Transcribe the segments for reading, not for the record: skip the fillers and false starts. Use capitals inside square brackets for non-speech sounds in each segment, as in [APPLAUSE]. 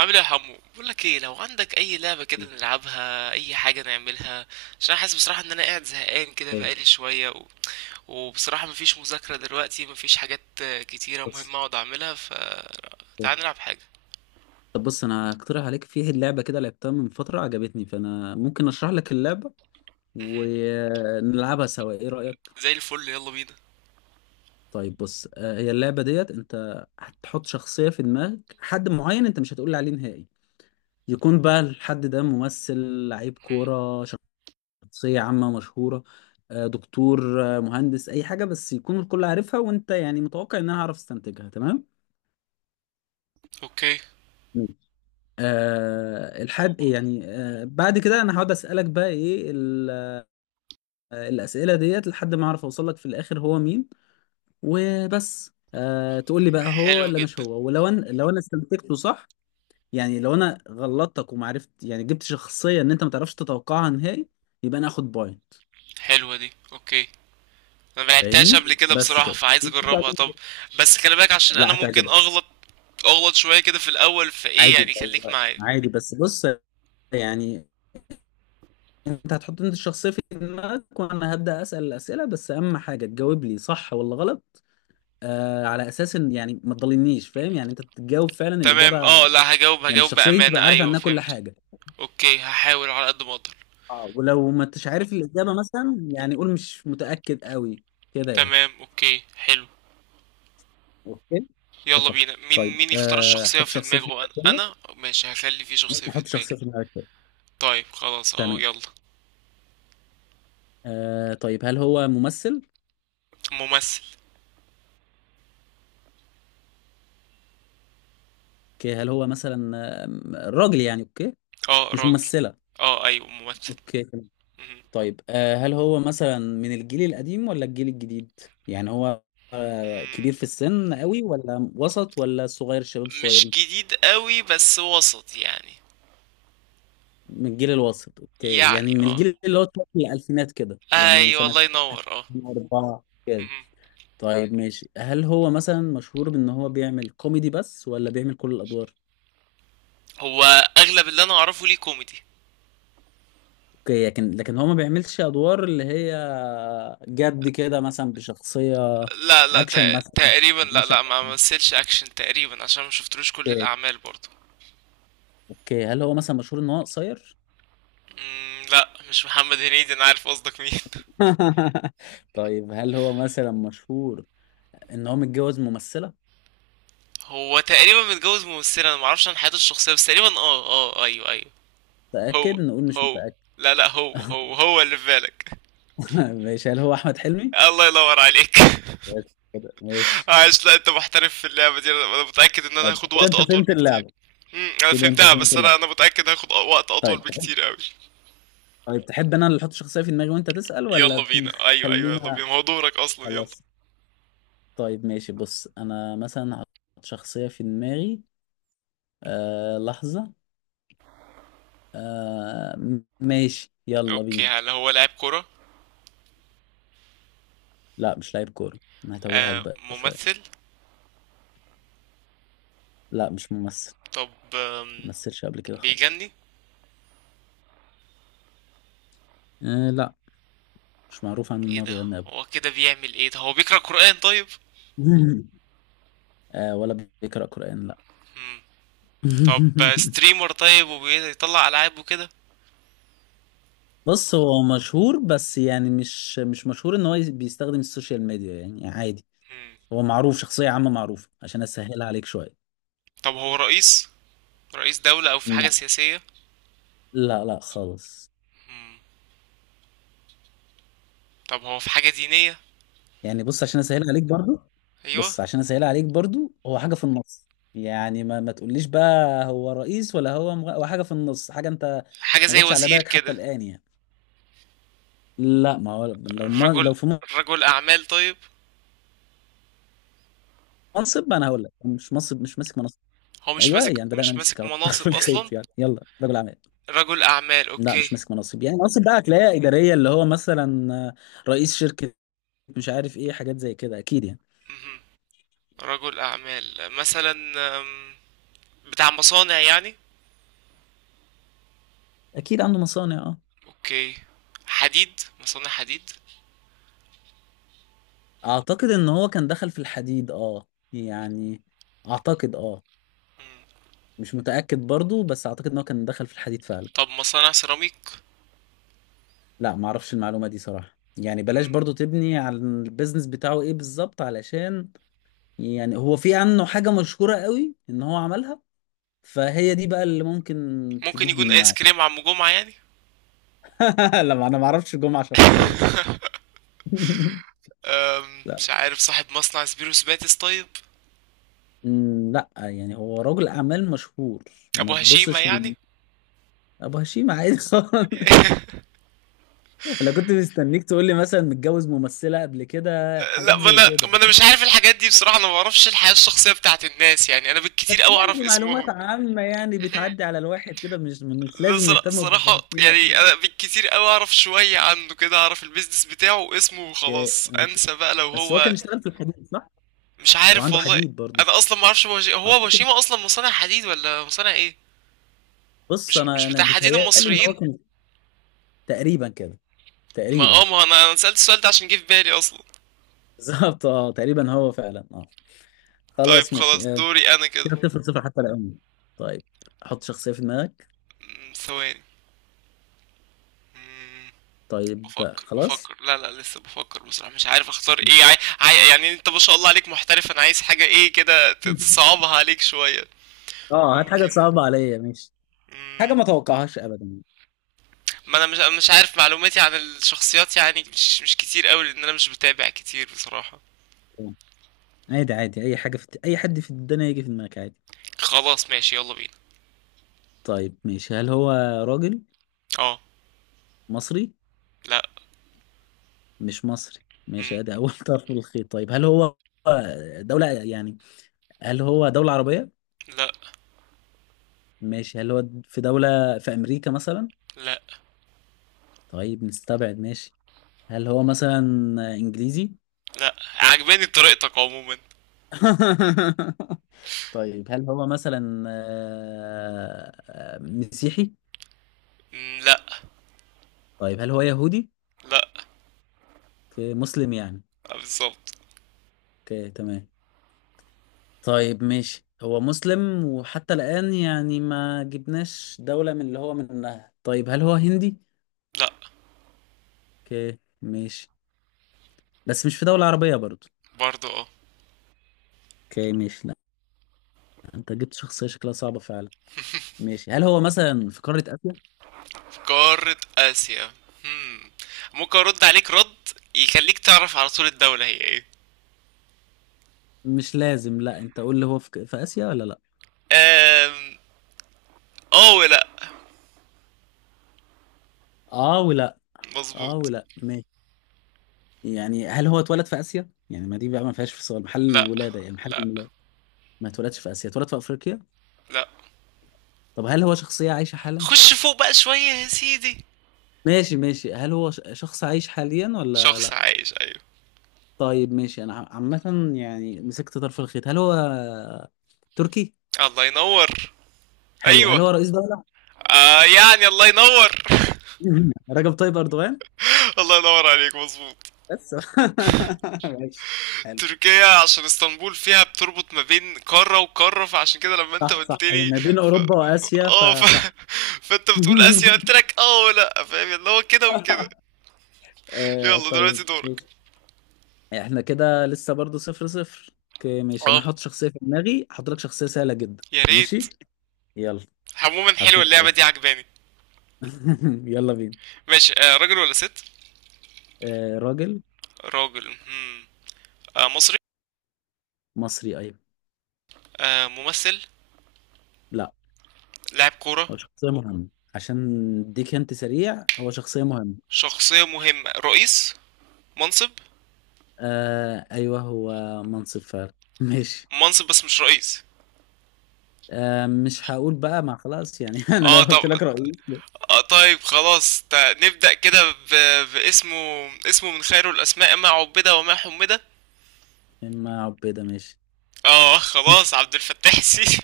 عامل ايه يا حمو؟ بقول لك ايه، لو عندك اي لعبه كده نلعبها، اي حاجه نعملها عشان انا حاسس بصراحه ان انا قاعد زهقان كده اوكي. بقالي شويه و... وبصراحه مفيش مذاكره دلوقتي، مفيش حاجات كتيره بص. مهمه اقعد اعملها، فتعال اوكي. نلعب حاجه. طب بص، انا هقترح عليك. فيه اللعبه كده لعبتها من فتره عجبتني، فانا ممكن اشرح لك اللعبه مهم. ونلعبها سوا. ايه رايك؟ زي الفل، يلا بينا. طيب بص، هي اللعبه ديت انت هتحط شخصيه في دماغك، حد معين انت مش هتقول لي عليه نهائي. يكون بقى الحد ده ممثل، لعيب مهم. كوره، شخصيه عامه مشهوره، دكتور، مهندس، اي حاجه بس يكون الكل عارفها، وانت يعني متوقع ان انا هعرف استنتجها. تمام؟ اوكي. الحد أوبا. يعني بعد كده انا هقعد اسالك بقى ايه الاسئله ديت لحد ما اعرف اوصل لك في الاخر هو مين. وبس تقول لي بقى هو حلو ولا مش جدا. هو. ولو انا لو انا استنتجته صح. يعني لو انا غلطتك وما عرفت، يعني جبت شخصيه ان انت ما تعرفش تتوقعها نهائي، يبقى انا اخد بوينت. حلوه دي، اوكي. انا ملعبتهاش قبل فاهمني؟ كده بس بصراحه، كده فعايز اجربها، وبعدين. طب. بس خلي بالك عشان انا لا ممكن هتعجبك. اغلط شويه كده في الاول، فايه عادي يعني خليك لو- معايا. عادي بس بص. يعني انت هتحط انت الشخصية في دماغك وانا هبدأ اسأل الأسئلة، بس اهم حاجة تجاوب لي صح ولا غلط. على اساس ان يعني ما تضلنيش فاهم، يعني انت بتجاوب فعلا الإجابة. تمام. لأ، هاجاوب يعني هاجاوب الشخصية دي انت بأمانة. تبقى عارف أيوه، عنها كل فهمت. حاجة. أوكي، هاحاول على قد ما أقدر. اه. ولو ما انتش عارف الإجابة مثلا، يعني قول مش متأكد قوي كده يعني. تمام، أوكي، حلو. اوكي. يلا اتفقنا. بينا، مين طيب مين يختار الشخصية حط في شخصية في دماغه؟ أنا دماغك. أنا ماشي، هخلي في يلا. شخصية انت في حط شخصية دماغي. في دماغك تاني. طيب خلاص أهو، تمام. يلا. طيب هل هو ممثل؟ ممثل. اوكي، هل هو مثلا راجل يعني؟ اوكي، آه، مش راجل. ممثلة. آه، أيوه ممثل. اوكي. مهم. طيب هل هو مثلا من الجيل القديم ولا الجيل الجديد؟ يعني هو مم. كبير في السن قوي ولا وسط ولا صغير، الشباب مش الصغيرين؟ جديد قوي، بس وسط يعني. من الجيل الوسط. اوكي، يعني، يعني من الجيل اللي هو في الألفينات كده، يعني أيوه، سنة الله ينور. 2004 كده. مهم. طيب ماشي، هل هو مثلا مشهور بأن هو بيعمل كوميدي بس ولا بيعمل كل الأدوار؟ هو أغلب اللي أنا أعرفه ليه كوميدي. اوكي، لكن هو ما بيعملش أدوار اللي هي جد كده، مثلا بشخصية لا، لا، أكشن مثلا ما تقريبا. لا، لا، ما مثلش اكشن تقريبا عشان ما شفتلوش كل بيعملش. الاعمال برضه. اوكي. هل هو مثلا مشهور ان هو قصير؟ لا، مش محمد هنيدي، انا عارف قصدك مين. [LAUGHS] [LAUGHS] طيب هل هو مثلا مشهور ان هو متجوز ممثلة؟ هو تقريبا متجوز ممثله. انا ما اعرفش عن حياته الشخصيه، بس تقريبا، اه، اه، ايوه، ايوه. هو متأكد؟ نقول مش هو متأكد. لا، لا، هو اللي في بالك. [LAUGHS] ماشي، هل هو احمد حلمي؟ [LAUGHS] الله ينور عليك. بس كده، [LAUGHS] ماشي. عايش؟ لا، انت محترف في اللعبه دي. انا متاكد ان انا طيب هاخد كده وقت انت اطول فهمت بكتير. اللعبة؟ انا كده انت فهمتها، فهمت بس انا اللعبة. انا متاكد هاخد وقت اطول طيب تحب، بكتير قوي. طيب تحب انا اللي احط شخصية في دماغي وانت تسأل يلا ولا؟ بينا. ايوه، ايوه، يلا خلينا. بينا، ما هو دورك اصلا، يلا. خلاص. طيب ماشي، بص انا مثلا هحط شخصية في دماغي. لحظة. آه ماشي، يلا اوكي، بينا. هل هو لاعب كرة؟ لا مش لعيب كورة، انا هتوهك آه، بقى شوية. ممثل؟ لا مش ممثل، طب، ممثلش قبل كده خالص. بيغني؟ لا، مش معروف عنه ان ايه هو ده؟ بيغني قبل. هو كده بيعمل ايه ده؟ هو بيقرأ قرآن طيب؟ [LAUGHS] ولا بيقرأ قرآن، لا. مم. طب، [LAUGHS] ستريمر طيب وبيطلع ألعاب وكده؟ بص، هو مشهور بس يعني مش مشهور ان هو بيستخدم السوشيال ميديا، يعني عادي. مم. هو معروف شخصية عامة معروفة عشان اسهلها عليك شوية. طب، هو رئيس دولة او في حاجة لا. سياسية؟ لا لا خالص. مم. طب، هو في حاجة دينية؟ يعني بص عشان اسهلها عليك برضو، ايوه. بص عشان اسهلها عليك برضو هو حاجة في النص. يعني ما تقوليش بقى هو رئيس ولا هو هو حاجة في النص، حاجة انت حاجة ما زي جاتش على وزير بالك حتى كده؟ الآن يعني. لا، ما هو لو ما رجل لو في رجل أعمال طيب؟ منصب. ما انا هقول لك مش منصب، مش ماسك منصب. هو مش ايوه، ماسك يعني بدانا مش نمسك ماسك اهو مناصب طرف [LAUGHS] الخيط أصلا؟ يعني. يلا، رجل اعمال. رجل أعمال. لا مش أوكي. ماسك منصب، يعني منصب بقى هتلاقيها اداريه، اللي هو مثلا رئيس شركه، مش عارف ايه، حاجات زي كده اكيد يعني. مهم. رجل أعمال مثلا؟ أم، بتاع مصانع يعني؟ اكيد عنده مصانع، اه. اوكي. حديد، مصانع حديد؟ اعتقد ان هو كان دخل في الحديد، اه يعني. اعتقد، اه. مم. مش متاكد برضو، بس اعتقد ان هو كان دخل في الحديد فعلا. طب، مصانع سيراميك؟ لا، ما اعرفش المعلومه دي صراحه، يعني بلاش مم. برضو تبني على البيزنس بتاعه ايه بالظبط، علشان يعني هو في عنه حاجة مشهورة قوي ان هو عملها، فهي دي بقى اللي ممكن ممكن تجيب يكون ايس منها. كريم عم جمعة يعني؟ [LAUGHS] لما انا ما اعرفش جمعة شخصية. [LAUGHS] لا. مش عارف. صاحب مصنع سبيروس باتس طيب؟ لا يعني هو رجل اعمال مشهور، ابو ما هشيمة تبصش يعني؟ ابو هشيم عادي [LAUGHS] خالص. [LAUGHS] انا كنت مستنيك تقول لي مثلا متجوز ممثلة قبل كده، لا، حاجات ما زي انا كده. ما انا مش عارف الحاجات دي بصراحة. انا ما بعرفش الحياة الشخصية بتاعت الناس يعني، انا بالكتير بس قوي يعني اعرف دي معلومات اسمهم. عامة يعني مهم. بتعدي على الواحد كده، مش لا، لازم نهتم بأبو صراحة هشيم يعني، عشان. انا بالكتير قوي اعرف شوية عنه كده، اعرف البيزنس بتاعه واسمه أوكي، وخلاص، ماشي. انسى بقى لو بس هو كان هو. اشتغل في الحديد صح؟ مش هو عارف عنده والله. حديد برضه. انا اصلا ما اعرفش هو بوشيما اصلا مصنع حديد ولا مصنع ايه؟ بص، مش انا مش انا بتاع حديد بيتهيألي ان هو المصريين؟ كان تقريبا كده، ما اه تقريبا. ما [LAUGHS] انا أنا سألت السؤال ده عشان جه في بالي اصلا. بالظبط اه، تقريبا هو فعلا اه. طيب خلاص خلاص، ماشي، دوري انا كده. كده صفر صفر حتى الآن. طيب حط شخصية في دماغك. ثواني. أمم، طيب بفكر خلاص. بفكر لا، لا، لسه بفكر بصراحة. مش عارف اختار ايه. [LAUGHS] يعني انت ما شاء الله عليك محترف. انا عايز حاجة ايه كده تصعبها عليك شوية. اه هات حاجة ممكن. صعبة عليا ماشي. مم. حاجة ما توقعهاش ابدا. ما انا مش عارف معلوماتي عن الشخصيات يعني مش كتير قوي، لان انا مش بتابع كتير بصراحة. آه، عادي عادي، اي حاجة في اي حد في الدنيا يجي في دماغك عادي. خلاص ماشي، يلا بينا. طيب ماشي، هل هو راجل اه. مصري؟ لا. مش مصري مم. ماشي، ادي اول [LAUGHS] طرف من الخيط. طيب هل هو دولة يعني، هل هو دولة عربية؟ لا. ماشي، هل هو في دولة في أمريكا مثلا؟ لا، طيب نستبعد ماشي. هل هو مثلا إنجليزي؟ لا، عجباني طريقتك عموما. [LAUGHS] طيب هل هو مثلا مسيحي؟ مم. لا. طيب هل هو يهودي؟ لا. أوكي، مسلم يعني. آه، بالظبط. اوكي تمام. طيب ماشي، هو مسلم وحتى الآن يعني ما جبناش دولة من اللي هو منها. طيب هل هو هندي؟ لا. اوكي ماشي، بس مش في دولة عربية برضو. برضه، اه. اوكي ماشي. لا، انت جبت شخصية شكلها صعبة فعلا. ماشي، هل هو مثلا في قارة آسيا؟ في قارة آسيا. مم. ممكن ارد عليك رد يخليك تعرف على طول الدولة هي ايه. مش لازم، لا انت قول لي هو في, في آسيا ولا لا. آم، اه، ولا. اه ولا، اه مظبوط. ولا ماشي. يعني هل هو اتولد في آسيا؟ يعني ما دي بقى ما فيهاش في سؤال محل لا. الولادة، يعني محل لا. الميلاد. ما اتولدش في آسيا، اتولد في أفريقيا. لا، طب هل هو شخصية عايشة حالا؟ خش فوق بقى شوية يا سيدي. ماشي ماشي، هل هو شخص عايش حاليا ولا شخص لا؟ عايش، ايوه. طيب ماشي، انا عامة يعني مسكت طرف الخيط، هل هو تركي؟ الله ينور. حلو، هل ايوه. هو رئيس دولة؟ آه، يعني الله ينور. [LAUGHS] رجب طيب أردوغان؟ [LAUGHS] الله ينور عليك. مظبوط. بس. [LAUGHS] ماشي. حلو. تركيا، عشان اسطنبول فيها بتربط ما بين قارة وقارة، فعشان كده لما انت صح صح، قلت هي لي ما بين ف... أوروبا ف... وآسيا اه ف... [LAUGHS] فصح. فانت بتقول [LAUGHS] اسيا، قلت لك اه، ولا فاهم اللي هو كده وكده. يلا طيب دلوقتي دورك. ماشي، احنا كده لسه برضو صفر صفر. اوكي ماشي، انا اه. هحط شخصية في دماغي، هحط لك شخصية سهلة جدا يا ماشي. ريت. يلا. عموما حلوة حطيت اللعبة خلاص. دي، عجباني. [LAUGHS] يلا بينا. ماشي. راجل ولا ست؟ راجل راجل. هم. آه، مصري؟ مصري ايوه. آه، ممثل؟ لا، لاعب كورة؟ هو شخصية مهمة، عشان اديك انت سريع، هو شخصية مهمة. شخصية مهمة، رئيس، منصب؟ ايوه هو منصب فعلا. [LAUGHS] ماشي. منصب بس مش رئيس؟ مش هقول بقى، ما خلاص يعني، [LAUGHS] انا لو اه، طب. قلت لك رئيس. طيب خلاص، نبدأ كده باسمه. اسمه من خير الأسماء ما عبد وما حمد. من ما عبيدة ماشي. اه خلاص، عبد الفتاح السيسي.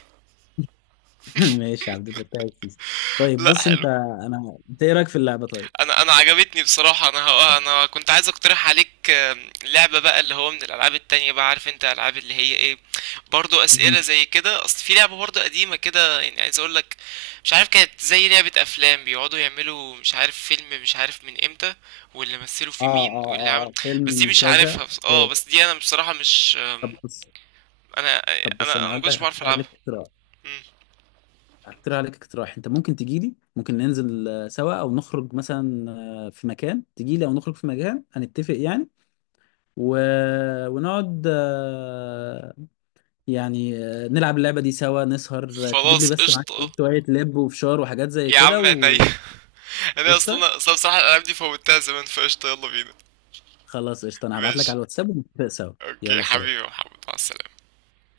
[LAUGHS] ماشي يا عبد الفتاح السيسي. [LAUGHS] طيب لا، بص انت، حلو. انا انت ايه رايك في اللعبه طيب؟ انا عجبتني بصراحه. انا كنت عايز اقترح عليك لعبه بقى، اللي هو من الالعاب التانية. بقى عارف انت العاب اللي هي ايه؟ برضو اسئله مهم. زي كده. اصل في لعبه برضو قديمه كده يعني، عايز اقول لك. مش عارف، كانت زي لعبه افلام بيقعدوا يعملوا مش عارف فيلم مش عارف من امتى، واللي مثلوا اه فيه اه مين واللي اه. عمل. فيلم بس دي من مش كذا، عارفها. بس اه اوكي. بس دي انا بصراحه مش طب بص انا طب انا بص انا انا ما هقول كنتش لك، بعرف العبها. مم، هقترح عليك اقتراح. انت ممكن تجي لي، ممكن ننزل سوا او نخرج مثلا، في مكان تجي لي او نخرج في مكان هنتفق يعني. و... ونقعد، يعني نلعب اللعبه دي سوا، نسهر، تجيب لي خلاص بس معاك قشطه. شويه لب وفشار وحاجات زي يا كده، عم احنا ايه؟ [LAUGHS] انا وقشطه. اصلا اصلا بصراحة الالعاب دي فوتها زمان، فقشطة، يلا بينا. خلاص قشطة، انا هبعت لك ماشي. على الواتساب ونتفق سوا. اوكي يلا سلام. حبيبي يا محمد، مع السلامة.